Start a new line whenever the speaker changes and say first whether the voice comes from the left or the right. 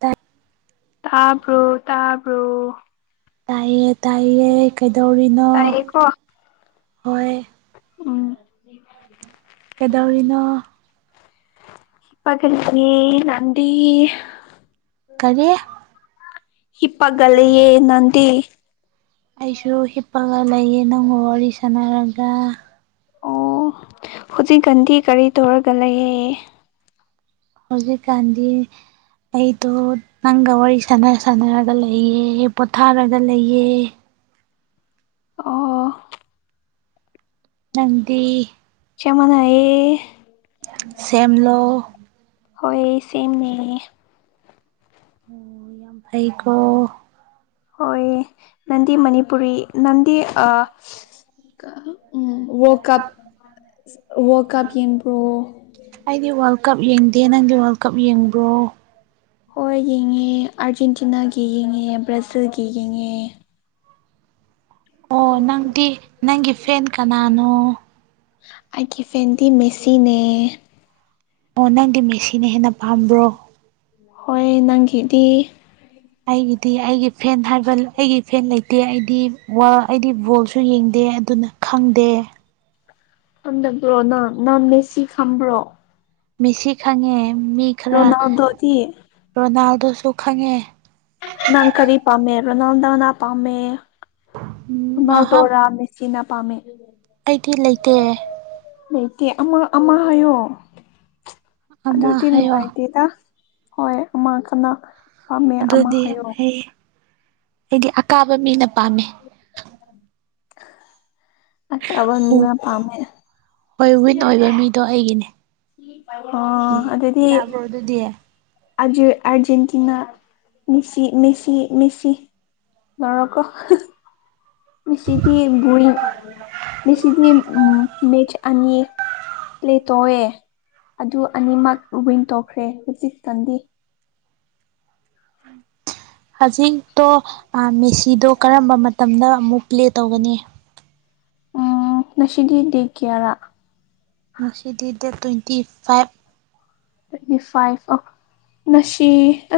right: ꯇ [unintelligible]
left: ꯇꯥꯕ꯭ꯔꯣ ꯇꯥꯕ꯭ꯔꯣ
right: ꯇꯥꯏꯌꯦ ꯇꯥꯏꯌꯦ ꯀꯩꯗꯧꯔꯤꯅꯣ
left: ꯇꯥꯏꯌꯦꯀꯣ
right: ꯍꯣꯏ
left: ꯎꯝ
right: ꯀꯩꯗꯧꯔꯤꯅꯣ
left: [unintelligible]
right: ꯀꯔꯤ
left: ꯍꯤꯞꯄꯒ ꯂꯩꯌꯦ ꯅꯗꯤ
right: ꯑꯩꯁꯨ ꯍꯤꯞꯄꯒ ꯂꯩꯌꯦ ꯅꯪꯒ ꯋꯥꯔꯤ ꯁꯥꯟꯅꯔꯒ
left: ꯑꯣ ꯍꯧꯖꯤꯛꯀꯥꯟꯗꯤ ꯀꯔꯤ ꯇꯧꯔꯒ ꯂꯩꯌꯦ
right: ꯍꯨꯖꯤꯛ ꯀꯥꯟꯗꯤ ꯑꯩꯗꯣ ꯅꯪꯒ ꯋꯥꯔꯤ ꯁꯥꯟꯅ ꯁꯥꯟꯅꯔꯒ ꯂꯩꯌꯦ ꯄꯣꯊꯥꯔꯒ ꯂꯩꯌꯦ
left: ꯑꯣ
right: ꯅꯪꯗꯤ
left: ꯁꯦꯡ ꯃꯥꯟꯅꯩꯌꯦ
right: ꯁꯦꯝꯂꯣ
left: ꯍꯣꯏ ꯁꯦꯝꯅ‌ꯦ
right: ꯑꯣ ꯌꯥꯝ ꯐꯩꯀꯣ
left: ꯍꯣꯏ ꯅꯟꯗꯤ ꯃꯅꯤꯄꯨꯔꯤ ꯅꯟꯗꯤ ꯑꯥ ꯀꯥ ꯎꯝ ꯋꯥꯔꯜ ꯀꯞ ꯋꯥꯔꯜ ꯀꯞ ꯌꯦꯟꯕ꯭ꯔꯣ
right: ꯑꯩꯗꯤ ꯋꯥꯔꯜ ꯀꯞ ꯌꯦꯡꯗꯦ ꯅꯪꯗꯤ ꯋꯥꯔꯜ ꯀꯞ ꯌꯦꯡꯕ꯭ꯔꯣ
left: ꯍꯣꯏ ꯌꯦꯡꯉꯦ ꯑꯥꯔꯖꯦꯟꯇꯤꯅꯥꯒꯤ ꯌꯦꯡꯉꯦ ꯕ꯭ꯔꯥꯖꯤꯜꯒꯤ ꯌꯦꯡꯉꯦ꯫
right: ꯑꯣ ꯅꯪꯗꯤ ꯅꯪꯒꯤ ꯐꯦꯟ ꯀꯅꯥꯅꯣ
left: ꯑꯩꯒꯤ ꯐꯦꯟꯗꯤ ꯃꯦꯁꯤꯅꯦ
right: ꯑꯣ ꯅꯪꯗꯤ ꯃꯦꯁꯤꯅ ꯍꯦꯟꯅ ꯄꯥꯝꯕ꯭ꯔꯣ
left: ꯍꯣꯏ ꯅꯪꯒꯤꯗꯤ
right: ꯑꯩꯒꯤꯗꯤ ꯑꯩꯒꯤ ꯐꯦꯟ ꯍꯥꯏꯕ ꯑꯩꯒꯤ ꯐꯦꯟ ꯂꯩꯇꯦ ꯑꯩꯗꯤ ꯋꯥꯔꯜ ꯑꯩꯗꯤ ꯕꯣꯜ ꯌꯦꯡꯗꯦ ꯑꯗꯨꯅ ꯈꯪꯗꯦ꯫
left: ꯈꯪꯗꯕ꯭ꯔꯣ ꯅꯪ ꯅꯪ ꯃꯦꯁꯤ ꯈꯪꯕ꯭ꯔꯣ꯫
right: ꯃꯦꯁꯤ ꯈꯪꯉꯦ ꯃꯤ ꯈꯔ
left: ꯔꯣꯅꯥꯜꯗꯣꯗꯤ
right: ꯔꯣꯅꯥꯜꯗꯣꯁꯨ ꯈꯪꯉꯦ꯫
left: ꯅꯪ ꯀꯔꯤ ꯄꯥꯝꯃꯦ ꯍꯥꯏꯕꯅꫭ ꯅꯪꯅ ꯄꯥꯝꯃꯦ
right: ꯃꯍꯥꯛ
left: ꯔ‌ꯣꯅꯥꯜꯗ‌ꯣꯔ ꯃ‌ꯦ ꯁꯤꯅ ꯄꯥꯝꯃꯦ
right: ꯑꯩꯗꯤ ꯂꯩꯇꯦ꯫
left: ꯂꯩꯇꯦ ꯑꯃ ꯑꯃ ꯍꯥꯏꯌꯣ
right: ꯑꯃ
left: ꯑꯗꯨꯗꯤ
right: ꯍꯥꯏꯌꯣ
left: ꯅꯨꯡꯉꯥꯏꯇꯦꯗ ꯍꯣꯏ ꯑꯃ ꯀꯅꯥ ꯄꯥꯝꯃꯦ ꯑꯃ
right: ꯑꯗꯨꯗꯤ
left: ꯍꯥꯏꯌꯣ
right: ꯑꯩ ꯑꯩꯗꯤ ꯑꯀꯥꯕ ꯃꯤꯅ ꯄꯥꯝꯃꯦ꯫
left: ꯑꯁ ꯑꯕꯥ ꯃꯤꯃꯥ ꯄꯥꯝꯃꯦ
right: ꯍꯣꯏ ꯋꯤꯟ ꯑꯣꯏꯕ ꯃꯤꯗꯣ ꯑꯩꯒꯤꯅꯦ꯫
left: ꯑꯣ ꯑꯗꯨꯗꯤ
right: ꯌꯥꯕ꯭ꯔꯣ ꯑꯗꯨꯗꯤ
left: ꯑꯖꯦ Argentina Messi Messi Messi Morocco ꯉꯁꯤꯗꯤ ꯕꯨꯏꯡ ꯉꯁꯤꯗꯤ ꯃꯦꯁ ꯑꯅꯤ ꯄꯂꯦ ꯇꯧꯑꯦ ꯑꯗꯨ ꯑꯅꯤꯃꯛ ꯋꯤꯟ ꯇꯧꯈ꯭ꯔꯦ ꯍꯧꯖꯤꯛꯇꯪꯗꯤ
right: ꯍꯧꯖꯤꯛꯇꯣ ꯑꯥ ꯃꯦꯁꯤꯗꯣ ꯀꯔꯝꯕ ꯃꯇꯝꯗ ꯑꯃꯨꯛ ꯄ꯭ꯂꯦ ꯇꯧꯒꯅꯤ꯫
left: ꯎꯝ ꯅꯁꯤꯗꯤ ꯗꯦꯠ ꯀꯌꯥꯔꯥ
right: ꯉꯁꯤꯗꯤ date twenty five
left: twenty five ꯑꯣ ꯉꯁꯤ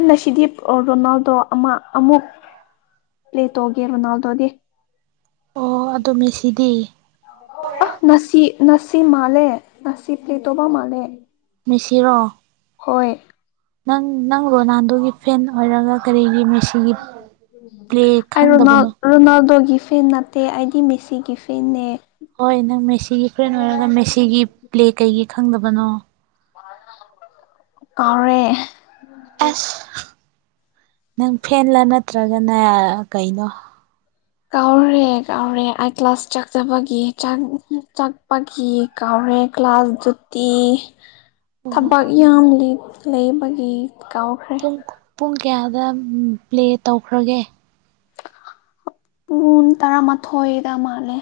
left: ꯅꯁꯤꯗꯤ ꯔꯣꯅꯥꯜꯗꯣ ꯑꯃ ꯑꯃꯨꯛ ꯄ꯭ꯂꯦ ꯇꯧꯒꯦ ꯔ‌ꯣꯅꯥꯜꯗꯣꯗꯤ
right: ꯑꯗ‌ꯣ ꯃꯦꯁꯤꯗꯤ
left: ꯑ ꯉꯁꯤ ꯉꯁꯤ ꯃꯥꯜꯂꯦ ꯉꯁꯤ ꯄ꯭ꯂꯦ ꯇꯧꯕ ꯃꯥꯜꯂꯦ꯫
right: ꯃꯦꯁꯤꯔꯣ
left: ꯍꯣꯏ
right: ꯅꯪ ꯅꯪ ꯔꯣꯅꯥꯜꯗ‌ꯣꯒꯤ ꯐꯦꯟ ꯑꯣꯏꯔꯒ ꯀꯔꯤꯒꯤ ꯃꯦꯁꯤꯒꯤ ꯄ꯭ꯂꯦ
left: ꯑꯩ ꯔꯣꯅꯥꯜ
right: ꯈꯪꯗꯕꯅꯣ꯫
left: ꯔꯣꯅꯥꯜꯗꯣꯒꯤ ꯐꯦꯟ ꯅꯠꯇꯦ ꯑꯩꯗꯤ ꯃꯦꯁꯤꯒꯤ ꯐꯦꯟꯅꯦ꯫
right: ꯍꯣꯏ ꯅꯪ ꯃꯦꯁꯤꯒꯤ ꯐ꯭ꯔꯦꯟ ꯑꯣꯏꯔꯒ ꯃꯦꯁꯤꯒꯤ ꯄ꯭ꯂꯦ ꯀꯩꯒꯤ ꯈꯪꯗꯕꯅꯣ꯫
left: ꯀꯥꯎꯔ‌ꯦ
right: ꯑꯁ ꯅꯪ ꯐꯦꯟꯂꯥ ꯅꯠꯇ꯭ꯔꯒꯅ ꯀꯩꯅꯣ
left: ꯀꯥꯎꯔꯦ ꯀꯥꯎꯔꯦ ꯑꯩ ꯀ꯭ꯂꯥꯁ ꯆꯥꯛꯆꯕꯒꯤ ꯆꯥꯛ ꯆꯥꯛꯄꯒꯤ ꯀꯥꯎꯔ‌ꯦ ꯀ꯭ꯂꯥꯁ ꯖꯨꯇꯤ
right: [inaudible]
left: ꯊꯕꯛ ꯌꯥꯝ ꯂꯩ ꯂꯩꯕꯒꯤ ꯀꯥꯎꯈ꯭ꯔꯦ
right: ꯄꯨꯡ ꯄꯨꯡ ꯀꯌꯥꯗ ꯄ꯭ꯂꯦ ꯇꯧꯈ꯭ꯔꯒꯦ꯫
left: ꯄꯨꯡ ꯇꯔꯥꯃꯥꯊꯣꯏꯗ ꯃꯥꯜꯂꯦ꯫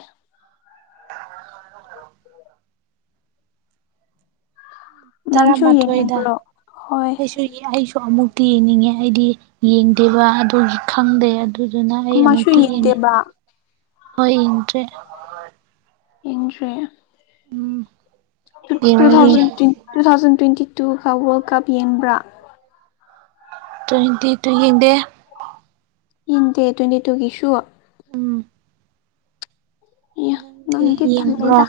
right: [inaudible] ꯇꯔꯥ
left: ꯅꯪꯁꯨ
right: ꯃꯥꯊꯣꯏꯗ
left: ꯌꯦꯡꯅꯤꯡꯕ꯭ꯔꯣ ꯍꯣꯏ
right: ꯑꯩꯁꯨ ꯑꯩꯁꯨ ꯑꯃꯨꯛꯇꯤ ꯌꯦꯡꯅꯤꯡꯉꯦ ꯑꯩꯗꯤ ꯌꯦꯡꯗꯦꯕ ꯑꯗꯨꯒꯤ ꯈꯪꯗꯦ ꯑꯗꯨꯗꯨꯅ ꯑꯩ
left: ꯑꯃꯁꯨ
right: ꯑꯃꯨꯛꯇꯤ ꯌ‌ꯦꯡꯏ
left: ꯌꯦꯡꯗꯦꯕ
right: ꯍꯣꯏ ꯌ‌ꯦꯡꯗ꯭ꯔꯦ
left: ꯌ‌ꯦꯡꯗ꯭ꯔ‌ꯦ
right: ꯎꯝ
left: ꯇꯨ
right: ꯌꯦꯡꯉꯨ ꯌꯦꯡ
left: thousand two thousand twenty two world cup ꯌꯦꯡꯕ꯭ꯔꯥ
right: ꯇ꯭ꯋꯦꯟꯇꯤ ꯇꯨ ꯌ‌ꯦꯡꯗ‌ꯦ
left: ꯌ‌ꯦꯡꯗꯦ ꯇ꯭ꯋꯦꯟꯇꯤ ꯇꯨꯒꯤ ꯁꯨ
right: ꯎꯝ
left: ꯏꯌ ꯅꯪꯗꯤ ꯇꯜꯂꯦꯗ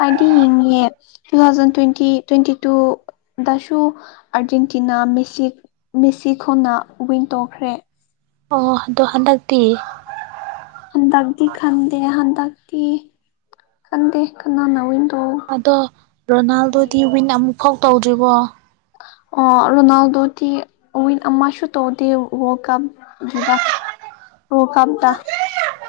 left: ꯑꯩꯗꯤ ꯌꯦꯡꯉꯦ ꯇꯨ ꯊꯥꯎꯖꯟ ꯇ꯭ꯋꯦꯟꯇꯤ ꯇ꯭ꯋꯦꯟꯇꯤ ꯇꯨꯗꯁꯨ ꯑꯥꯔꯖꯦꯟꯇꯤꯅꯥ ꯃꯦꯁꯤ ꯃꯦꯁꯤꯈꯣꯢꯅ ꯋꯤꯟ ꯇꯣꯛꯈ꯭ꯔꯦ
right: ꯑꯣ ꯑꯗꯣ ꯍꯟꯗꯛꯇꯤ
left: ꯍꯟꯗꯛꯇꯤ ꯈꯪꯗꯦ ꯍꯟꯗꯛꯇꯤ ꯈꯪꯗꯦ ꯀꯅꯥꯅ ꯇꯧ
right: ꯑꯗꯣ ꯔꯣꯅꯥꯜꯗꯣꯗꯤ ꯋꯤꯟ ꯑꯃꯨꯛ ꯐꯥꯎ ꯇꯧꯗ꯭ꯔꯤꯕꯣ
left: ꯑꯣ ꯔꯣꯅꯥꯜꯗꯣꯗꯤ ꯋꯤꯟ ꯑꯃꯁꯨ ꯇꯧꯗꯦ ꯋꯥꯔꯜ ꯀꯞ ꯑꯗꯨꯗ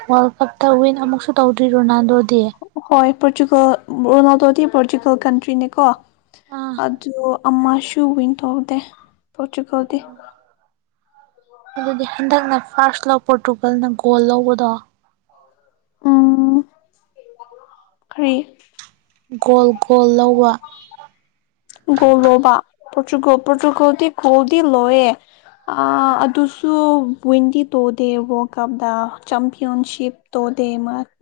right: ꯋꯥꯔꯜ ꯀꯞꯇ ꯋꯤꯟ ꯑꯃꯨꯛꯁꯨ ꯇꯧꯗ꯭ꯔꯤ ꯔꯣꯅꯥꯜꯗꯣꯗꯤ
left: ꯍꯣꯏ ꯄꯣꯔꯆꯨꯒꯜ ꯔꯣꯅꯥꯜꯗꯣꯗꯤ ꯄꯣꯔꯆꯨꯒꯜ ꯀꯟꯇ꯭ꯔꯤꯅꯦꯀꯣ
right: ꯑꯥ
left: ꯑꯗꯨ ꯑꯃꯥꯁꯨꯨ ꯋꯤꯟ ꯇꯧꯗꯦ ꯄꯣꯠꯇꯨꯒꯣꯟꯗꯤ
right: ꯑꯗꯨꯗꯤ ꯍꯟꯗꯛꯅ ꯐꯥꯔꯁ ꯂ ꯄꯣꯔꯇꯨꯒꯜꯅ ꯒꯣꯜ ꯂꯧꯕꯗꯣ
left: ꯑꯝ ꯀ꯭ꯔꯤ
right: ꯒꯣꯜ ꯒꯣꯜ ꯂꯧꯕ
left: ꯒꯣꯜ ꯂꯣꯕꯇꯨꯀꯣꯜ ꯄꯣꯔꯇꯨꯔꯤꯀꯣꯜꯗꯤ ꯒꯣꯜꯗꯤ ꯂꯧꯌꯦ ꯑꯗꯨ
right: ꯎꯝ [inaudible]
left: ꯋꯤꯟꯗꯤ ꯇꯣꯗꯦ ꯋꯥꯔꯜ ꯀꯞꯇ ꯆꯝꯄꯤꯌꯟꯁꯤꯞ ꯇꯧꯗꯦ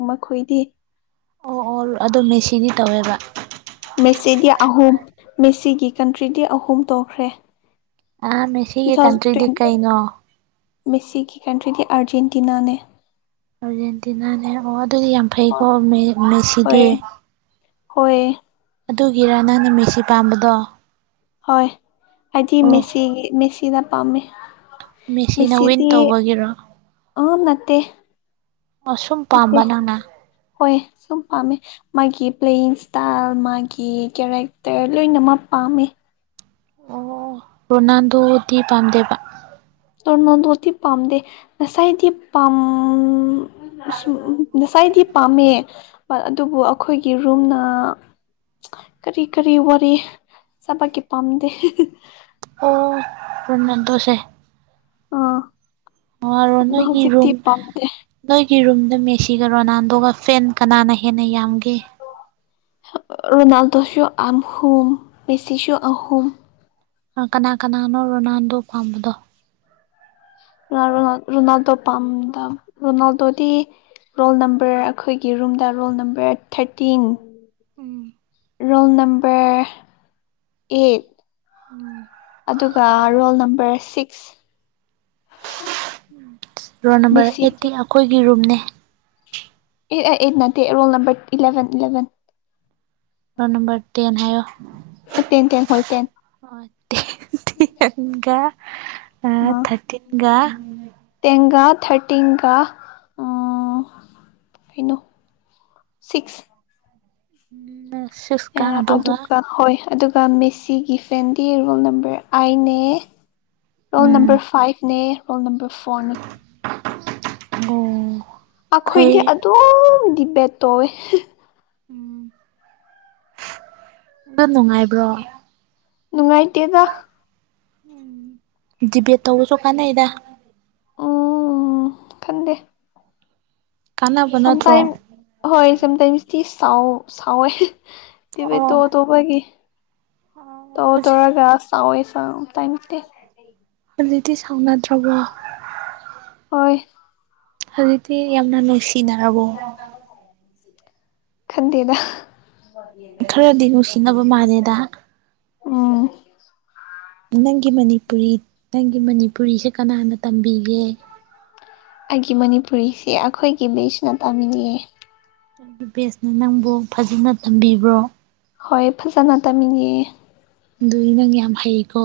left: ꯃꯈꯣꯏꯗꯤ
right: ꯑꯣ ꯑꯣ ꯑꯗꯣ ꯃꯦꯁꯤꯗꯤ ꯇꯧꯋꯦꯕ
left: ꯃꯦꯁꯤꯗꯤ ꯑꯍꯨꯝ ꯃꯦꯁꯤꯒꯤ ꯀꯟꯇ꯭ꯔꯤꯗꯤ ꯑꯍꯨꯝ ꯇꯧꯈ꯭ꯔꯦ
right: ꯑꯥ ꯃꯦꯁꯤ
left: ꯇꯨ ꯊꯥꯎꯖꯟ ꯇ꯭ꯋꯦꯟꯇꯤ ꯃꯦꯁꯤꯒꯤ ꯀꯟꯇ꯭ꯔꯤꯗꯤ ꯑꯥꯔꯖꯦꯟꯇꯤꯅꯥꯅꯦ
right: ꯑꯔꯖꯦꯟꯇꯤꯅꯅꯦ ꯑꯣ ꯑꯗꯨꯗꯤ ꯌꯥꯝ ꯐꯩꯀꯣ ꯃꯦ
left: ꯍꯣꯏ
right: ꯃꯦꯁꯤꯗꯤ
left: ꯍꯣꯏ
right: ꯑꯗꯨꯒꯤꯔꯥ ꯅꯪꯅ ꯃꯦꯁꯤ ꯄꯥꯝꯕꯗꯣ
left: ꯍꯣꯏ ꯑꯩꯗꯤ
right: ꯑꯣ
left: ꯃꯦꯁꯤꯒꯤ ꯃꯦꯁꯤꯗ ꯄꯥꯝꯃꯦ
right: ꯃꯦꯁꯤꯅ ꯋꯤꯟ
left: ꯃꯦꯁꯤꯗꯤ
right: ꯇꯧꯕꯒꯤꯔꯣ
left: ꯑꯥ ꯅꯠꯇꯦ
right: ꯁꯨꯝ
left: ꯅꯠꯇꯦ
right: ꯄꯥꯝꯕ ꯅꯪꯅ
left: ꯍꯣꯏ ꯁꯨꯝ ꯄꯥꯝꯃꯦ ꯃꯥꯒꯤ ꯄ꯭ꯂꯦꯌꯤꯡ ꯏꯁꯇꯥꯏꯜ ꯃꯥꯒꯤ ꯀꯦꯔꯦꯛꯇꯔ ꯂꯣꯏꯅꯃꯛ ꯄꯥꯝꯃꯦ
right: ꯑꯣ ꯔꯣꯅꯥꯜꯗꯣꯗꯤ ꯄꯝꯗꯦꯕ
left: ꯇꯔꯃꯣꯟꯗꯣꯗꯤ ꯄꯥꯝꯗꯦ ꯉꯁꯥꯏꯗꯤ ꯄꯥ ꯉꯁꯥꯏꯗꯤ ꯄꯥꯝꯃꯦ ꯑꯗꯨꯕꯨ ꯑꯩꯈꯣꯏꯒꯤ ꯔꯨꯝꯅ ꯀꯔꯤ ꯀꯔꯤ ꯋꯥꯔꯤ ꯁꯥꯕꯀꯤ ꯄꯥꯝꯗꯦ
right: ꯑꯣ ꯔꯣꯅꯥꯟꯗꯣꯁꯦ
left: ꯑꯥ
right: ꯃꯥꯔꯣ ꯅꯣꯏꯒꯤ
left: ꯍꯧꯖꯤꯛꯇꯤ
right: ꯔꯨꯝ
left: ꯄꯥꯝꯗꯦ
right: ꯅꯣꯏꯒꯤ ꯔꯨꯝꯗ ꯃꯦꯁꯤꯒ ꯔꯣꯅꯥꯜꯗꯣꯒ ꯐꯦꯟ ꯀꯅꯥꯅ ꯍꯦꯟꯅ ꯌꯥꯝꯒꯦ
left: ꯔꯅꯥꯜꯗꯣꯁꯨ ꯑꯍꯨꯝ ꯃꯦꯁꯤꯁꯨ ꯑꯍꯨꯝ
right: ꯑꯥ ꯀꯅꯥ ꯀꯅꯥꯅꯣ ꯔꯣꯅꯥꯜꯗꯣ ꯄꯥꯝꯕꯗꯣ
left: [unintelligible] ꯔꯣꯅꯥꯜꯗꯣ ꯄꯥꯝꯗ ꯔꯣꯅꯥꯜꯗꯣꯗꯤ ꯔꯣꯜ ꯅꯝꯕꯔ ꯑꯈꯣꯏꯒꯤ ꯔꯨꯝꯗ roll number thirteen
right: um
left: roll number eight
right: um
left: ꯑꯗꯨꯒ roll number six
right: roll number
left: ꯃꯦꯁꯤꯒꯤ
right: ꯑꯦꯠꯇꯤ ꯑꯩꯈꯣꯏꯒꯤ ꯔꯨꯝꯅꯦ
left: ꯑꯦ ꯑꯩꯠ ꯅꯠꯇꯦ roll number eleven eleven
right: roll number ten
left: ten ten ꯍꯣꯏ ꯇꯦꯟ
right: ꯑꯣ ꯇꯦꯟ ꯇꯦꯟꯒ ꯑ ꯊꯔꯇꯤꯟꯒ
left: ꯇꯦꯟꯒꯥ ꯊꯔꯇꯤꯟꯒꯥ ꯑꯥ ꯀꯩꯩꯅꯣ ꯁꯤꯛꯁ
right: [unintelligible]
left: ꯑꯦ ꯑꯗꯨꯒ ꯍꯣꯏ ꯑꯗꯨꯒ ꯃꯦꯁꯤꯒꯤ ꯐꯦꯟꯗꯤ ꯔꯣꯜ ꯅꯝꯕꯔ ꯑꯥꯏꯅꯦ ꯔꯣꯜ
right: ꯎꯝ
left: ꯅꯝꯕꯔ ꯐꯥꯏꯚꯅꯦ ꯔꯣꯜ ꯅꯝꯕꯔ ꯐꯣꯔꯅꯦ
right: [unintelligible]
left: ꯑꯈꯣꯏꯗꯤ
right: ꯐꯩ
left: ꯑꯗꯨꯝ ꯗꯤꯕꯦꯠ ꯇꯣꯋꯦ
right: ꯎꯝ ꯗꯨ ꯅꯨꯡꯉꯥꯏꯕ꯭ꯔꯣ
left: ꯅꯨꯡꯉꯥꯏꯇꯦꯗ
right: ꯎꯝ ꯗꯤꯕꯦꯠ ꯇꯧꯕꯁꯨ ꯀꯥꯟꯅꯩꯗ
left: ꯎꯝ ꯈꯟꯗꯦ
right: ꯀꯥꯟꯅꯕ ꯅꯠꯇ꯭ꯔꯣ
left: ꯁꯝꯇꯥꯏꯝ ꯍꯣꯏ ꯁꯝꯇꯥꯏꯝ ꯃꯤꯁꯇꯤꯁ ꯁꯥꯎ ꯁꯥꯎꯋꯦ
right: ꯑꯣ
left: ꯗꯤꯕꯦꯠꯇꯣꯗꯣ ꯍꯣꯏꯒꯤ ꯇꯧ
right: ꯍꯧꯖꯤꯛ
left: ꯇꯧꯔꯒ ꯁꯥꯎꯋꯦ ꯁꯥꯎꯋꯦ ꯇꯥꯏꯃꯦꯇꯦ
right: ꯍꯧꯖꯤꯛꯇꯤ ꯁꯥꯎꯅꯗ꯭ꯔꯕꯣ
left: ꯍꯣꯏ
right: ꯍꯧꯖꯤꯛꯇꯤ ꯌꯥꯝꯅ ꯅꯨꯡꯁꯤꯅꯔꯕꯣ
left: ꯈꯟꯗꯦꯗ
right: ꯈꯔꯗꯤ ꯅꯨꯡꯁꯤꯅꯕ ꯃꯥꯜꯂꯦꯗ
left: ꯎꯝ
right: ꯅꯪꯒꯤ ꯃꯅꯤꯄꯨꯔꯤ ꯅꯪꯒꯤ ꯃꯅꯤꯄꯨꯔꯤꯁꯦ ꯀꯅꯥꯅ ꯇꯝꯕꯤꯒꯦ
left: ꯑꯩꯒꯤ ꯃꯅꯤꯄꯨꯔꯤꯁꯦ ꯑꯈꯣꯏꯒꯤ ꯃꯤꯁꯅ ꯇꯥꯝꯃꯤꯅꯦ
right: [unintelligible] ꯅꯪꯕꯨ ꯐꯖꯅ ꯇꯝꯕꯤꯕ꯭ꯔꯣ
left: ꯍꯣꯏ ꯐꯖꯅ ꯇꯝꯃꯤꯅꯦ
right: ꯑꯗꯨꯏ ꯅꯪ ꯌꯥꯝ ꯍꯩꯀꯣ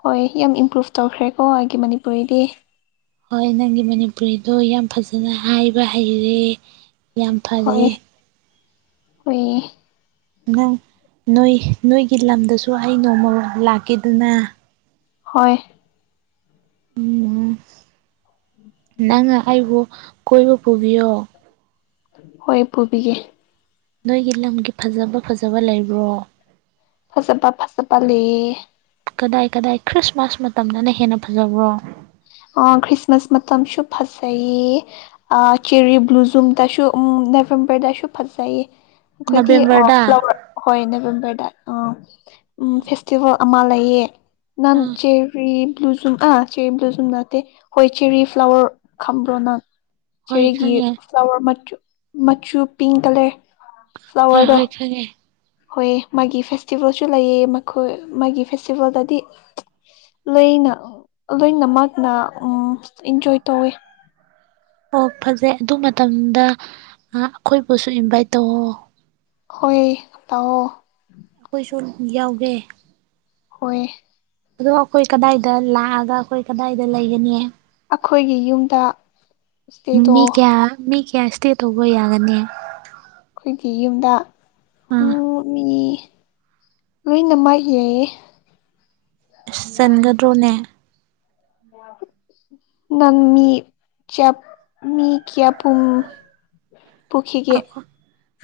left: ꯍꯣꯏ ꯌꯥꯝ ꯏꯝꯄ꯭ꯔꯨꯨꯞ ꯇꯧꯈ꯭ꯔꯦꯀꯣ ꯑꯩꯒꯤ ꯃꯅꯤꯄꯨꯔꯤꯗꯤ
right: ꯍꯣꯏ ꯅꯪꯒꯤ ꯃꯅꯤꯄꯨꯔꯤꯗꯣ ꯌꯥꯝ ꯐꯖꯅ ꯍꯥꯏꯕ ꯍꯩꯔꯦ ꯌꯥꯝ
left: ꯍꯣꯏ
right: ꯐꯔꯦ
left: ꯍꯣꯏꯌꯦ
right: ꯅꯪ ꯅꯣꯏ ꯅꯣꯏꯒꯤ ꯂꯝꯗꯁꯨ ꯑꯩ ꯅꯣꯡꯃ ꯂꯥꯛꯀꯦꯗꯅ
left: ꯍꯣꯏ
right: ꯅꯪ ꯑꯩꯕꯨ ꯀꯣꯏꯕ ꯄꯨꯕꯤꯌꯣ
left: ꯍꯣꯏ ꯄꯨꯕꯤꯒꯦ
right: ꯅꯣꯏꯒꯤ ꯂꯝꯒꯤ ꯐꯖꯕ ꯐꯖꯕ ꯂꯩꯕ꯭ꯔꯣ
left: ꯐꯖꯕ ꯐꯖꯕ ꯂꯩꯌꯦ
right: ꯀꯗꯥꯏ ꯀꯗꯥꯏ ꯈ꯭ꯔꯤꯁꯃꯥꯁ ꯃꯇꯝꯗꯅ ꯍꯦꯟꯅ ꯐꯖꯕ꯭ꯔꯣ
left: ꯑꯣ ꯈ꯭ꯔꯤꯁꯃꯥꯁ ꯃꯇꯝꯁꯨ ꯐꯖꯩꯏ ꯑ ꯆꯦꯔꯤ ꯕ꯭ꯂꯨꯖꯨꯝ ꯇꯁꯨ ꯎꯝ ꯅꯦꯕꯦꯝꯕꯔꯗꯥꯁꯨ ꯐꯖꯩꯌꯦ ꯑꯩꯈꯣꯏꯗꯤ
right: ꯅꯕꯦꯝꯕꯔꯗ
left: ꯑꯣꯐ ꯂꯧꯔꯦ ꯍꯣꯏ ꯅꯦꯕꯦꯝꯕꯔꯗ ꯑꯥ ꯎꯝ ꯐꯦꯁꯇꯤꯚꯦꯜ ꯑꯃ ꯂꯩꯌꯦ ꯅꯪ
right: ꯑꯥ
left: ꯆꯦꯔꯤ ꯕ꯭ꯂꯨꯖꯨꯝ ꯑ ꯆꯦꯔꯤ ꯕ꯭ꯂꯨꯖꯨꯝ ꯕ꯭ꯂꯨꯖꯨꯝ ꯅꯠꯇꯦ ꯍꯣꯏ ꯆꯦꯔꯤ ꯐ꯭ꯂꯥꯋꯔ ꯈꯝꯕ꯭ꯔꯣ ꯅꯪ
right: ꯍꯣꯏ
left: ꯆꯦꯔꯤꯒꯤ
right: ꯈꯪꯉꯦ
left: ꯐ꯭ꯂꯥꯋꯔ ꯃꯆꯨ ꯃꯆꯨ ꯄꯤꯡ ꯀꯂꯔ
right: ꯍꯣꯏ ꯍꯣꯏ ꯈꯪꯉꯦ
left: ꯍꯣꯏꯌꯦ ꯃꯥꯒꯤ ꯐꯦꯁꯇꯤꯚꯦꯜꯁꯨ ꯂꯩꯌꯦ ꯃꯈꯣꯏ ꯃꯥꯒꯤ ꯐꯦꯁꯇꯤꯚꯦꯜꯗꯗꯤ ꯂꯩꯅ ꯂꯣꯏꯅꯃꯛꯅ ꯎꯝ ꯏꯟꯖꯣꯏ ꯇꯧꯋꯤ
right: ꯑꯣ ꯐꯖꯩ ꯑꯗꯨ ꯃꯇꯝꯗ ꯑꯥ ꯑꯩꯈꯣꯏꯕꯨꯁꯨ ꯏꯟꯚꯥꯏꯠ ꯇꯧꯑꯣ
left: ꯍꯣꯏ ꯇꯧꯑꯣ
right: ꯑꯩꯈꯣꯏꯁꯨ ꯌꯥꯎꯒꯦ
left: ꯍꯣꯏ
right: ꯑꯗꯣ ꯑꯩꯈꯣꯏ ꯀꯗꯥꯏꯗ ꯂꯥꯛ ꯑꯒ ꯑꯩꯈꯣꯏ ꯀꯗꯥꯏꯗ ꯂꯩꯒꯅꯤ
left: ꯑꯩꯈꯣꯏꯒꯤ ꯌꯨꯝꯗ ꯏꯁꯇꯦꯗꯣ
right: ꯃꯤ ꯀꯌꯥ ꯃꯤ ꯀꯌꯥ ꯏꯁꯇꯦ ꯇꯧꯕ ꯌꯥꯒꯅꯤ
left: ꯑꯩꯈꯣꯏꯒꯤ ꯌꯨꯝꯗ
right: ꯑꯥ
left: ꯎꯝ ꯃꯤ ꯂꯣꯏꯅꯃꯛ ꯌꯥꯢꯌꯦ
right: ꯑꯁ ꯆꯟꯒꯗ꯭ꯔꯣꯅꯦ
left: ꯅꯪ ꯃꯤ ꯆꯞ ꯃꯤ ꯀꯌꯥ ꯄꯨꯡ ꯄꯨꯈꯤꯒꯦ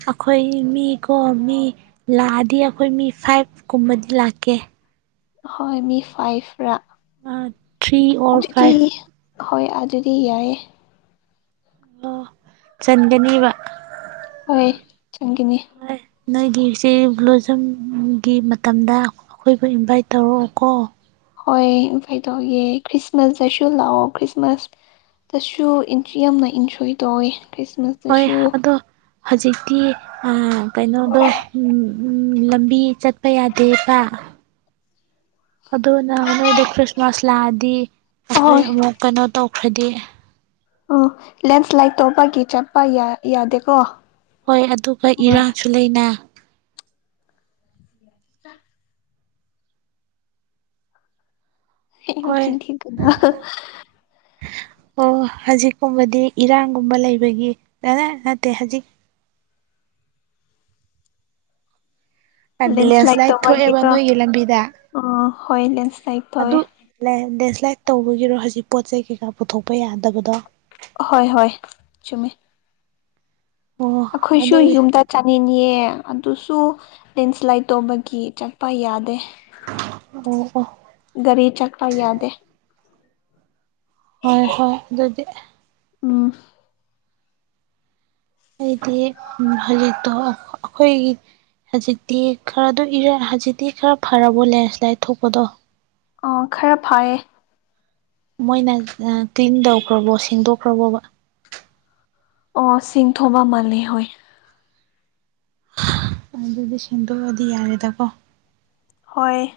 right: ꯑꯩꯈꯣꯏ ꯃꯤꯀꯣ ꯃꯤ ꯂꯥꯛ ꯑꯗꯤ ꯑꯩꯈꯣꯏ ꯃꯤ ꯐꯥꯏꯚ ꯀꯨꯝꯕꯗꯤ ꯂꯥꯛꯀꯦ
left: ꯍꯣꯏ ꯃꯤ ꯐꯥꯏꯚ ꯔꯥ
right: ꯊ꯭ꯔꯤ ꯑꯣꯔ
left: ꯑꯗꯨꯗꯤ
right: ꯐꯥꯏꯚ
left: ꯍꯣꯏ ꯑꯗꯨꯗꯤ ꯌꯥꯏꯌꯦ
right: ꯑꯣ ꯆꯟꯒꯅꯤꯕ
left: ꯍꯣꯏ ꯆꯟꯒꯥꯅꯤ
right: ꯍꯣꯏ ꯅꯣꯏꯒꯤꯁꯦ ꯒ꯭ꯂꯨꯖꯝꯒꯤ ꯃꯇꯝꯗ ꯑꯩꯈꯣꯏꯕꯨ ꯏꯟꯚꯥꯏꯠ ꯇꯧꯔꯛꯑꯣ ꯀꯣ
left: ꯍꯣꯏ ꯏꯟꯐꯩꯠ ꯇꯧꯒꯦ ꯈ꯭ꯔꯤꯁꯃꯥꯁꯇꯁꯨ ꯂꯥꯛꯑꯣ ꯈ꯭ꯔꯤꯁꯃꯥꯁ ꯇꯁꯨ ꯏꯟꯇ꯭ꯔꯤ ꯌꯥꯝꯅ ꯏꯟꯖꯣꯏ ꯇꯧꯌꯦ ꯈ꯭ꯔꯤꯁꯃꯥꯁ
right: ꯍꯣꯏ ꯑꯗꯣ ꯍꯥꯖꯤꯛꯇꯤ ꯑꯥ ꯀꯩꯅꯣꯗꯣ ꯎꯝ ꯂꯝꯕꯤ ꯆꯠꯄ ꯌꯥꯗꯦꯄꯥꯥ ꯑꯗꯨꯅ ꯅꯣꯏꯗ ꯈ꯭ꯔꯤꯁꯃꯥꯁ ꯂꯥꯛ ꯑꯗꯤ ꯑꯩꯈꯣꯏ
left: ꯑꯍꯣꯏ
right: ꯑꯃꯨꯛ ꯀꯩꯅꯣ ꯇꯧꯈ꯭ꯔꯗꯤ
left: ꯑꯥ ꯂꯦꯟꯁ꯭ꯂꯥꯏꯗ ꯇꯧꯕꯒꯤ ꯆꯠꯄ ꯌꯥ ꯌꯥꯗꯦꯀꯣ
right: ꯍꯣꯏ ꯑꯗꯨꯒ ꯏꯔꯥꯡꯁꯨ ꯂꯩꯅ
left: ꯑ ꯍꯦ ꯍꯦ
right: ꯍꯣꯏ
left: ꯆꯤꯟ ꯊꯤꯒꯅꯣ
right: ꯑꯣ ꯍꯥꯖꯤꯛꯀꯨꯝꯕꯗꯤ ꯏꯔꯥꯡꯒꯨꯝꯕ ꯂꯩꯕꯒꯤ ꯑꯥ ꯅꯠꯇꯦ ꯍꯥꯖꯤꯛ
left: ꯂꯦꯟꯁ꯭ꯂꯥꯏꯠ
right: ꯂꯦꯟꯁ꯭ꯂꯥꯏꯗ ꯊꯣꯛ ꯑꯦꯕ
left: ꯇꯧꯕꯒꯤꯀꯣ
right: ꯅꯣꯏꯒꯤ ꯂꯝꯕꯤꯗ
left: ꯑꯣ ꯍꯣꯏ ꯂꯦꯟꯁ꯭ꯂꯥꯏꯠ ꯇꯧꯋꯦ
right: ꯑꯗꯨ ꯂꯦꯟ ꯂꯦꯟꯁ꯭ꯂꯥꯏꯗ ꯇꯧꯕꯒꯤꯔꯣ ꯍꯥꯖꯤꯛ ꯄꯣꯠ ꯆꯩ ꯀꯩꯀꯥ ꯄꯨꯊꯣꯛꯄ ꯌꯥꯗꯕꯗꯣ
left: ꯍꯣꯏ ꯍꯣꯏ ꯆꯨꯝꯃꯦ
right: ꯑꯣ
left: ꯑꯩꯈꯣꯏꯁꯨ
right: ꯑꯗꯨꯒꯤ
left: ꯌꯨꯝꯗꯠ ꯆꯠꯅꯤꯡꯉꯦ ꯑꯗꯨꯁꯨ ꯂꯦꯟꯁ꯭ꯂꯥꯏꯗ ꯇꯧꯕꯒꯤ ꯆꯠꯄ ꯌꯥꯗꯦ
right: ꯑꯣ ꯑꯣ
left: ꯒꯥꯔꯤ ꯆꯠꯄ ꯌꯥꯗꯦ
right: ꯍꯣꯏ ꯍꯣꯏ ꯑꯗꯨꯗꯤ
left: ꯎꯝ
right: ꯑꯩꯗꯤ ꯍꯧꯖꯤꯛꯇꯣ ꯑꯩꯈꯣꯏ ꯍꯧꯖꯤꯛꯇꯤ ꯈꯔꯗ ꯍꯧꯖꯤꯛꯇꯤ ꯈꯔ ꯐꯔꯕꯣ ꯂꯦꯟꯁ꯭ꯂꯥꯏꯠ ꯊꯣꯛꯄꯗꯣ
left: ꯑ ꯈꯔ ꯐꯩ
right: ꯃꯣꯏꯅ ꯀ꯭ꯂꯤꯟ ꯇꯧꯈ꯭ꯔꯕꯣ ꯁꯦꯡꯗꯣꯛꯈ꯭ꯔꯕꯣ
left: ꯑꯣ ꯁꯤꯡ ꯊꯣꯕ ꯃꯥꯜꯂꯦ ꯍꯣꯏ
right: ꯑꯗꯨꯗꯤ ꯁꯦꯝꯗꯣꯛꯑꯗꯤ ꯌꯥꯔꯦꯗꯀꯣ
left: ꯍꯣꯏ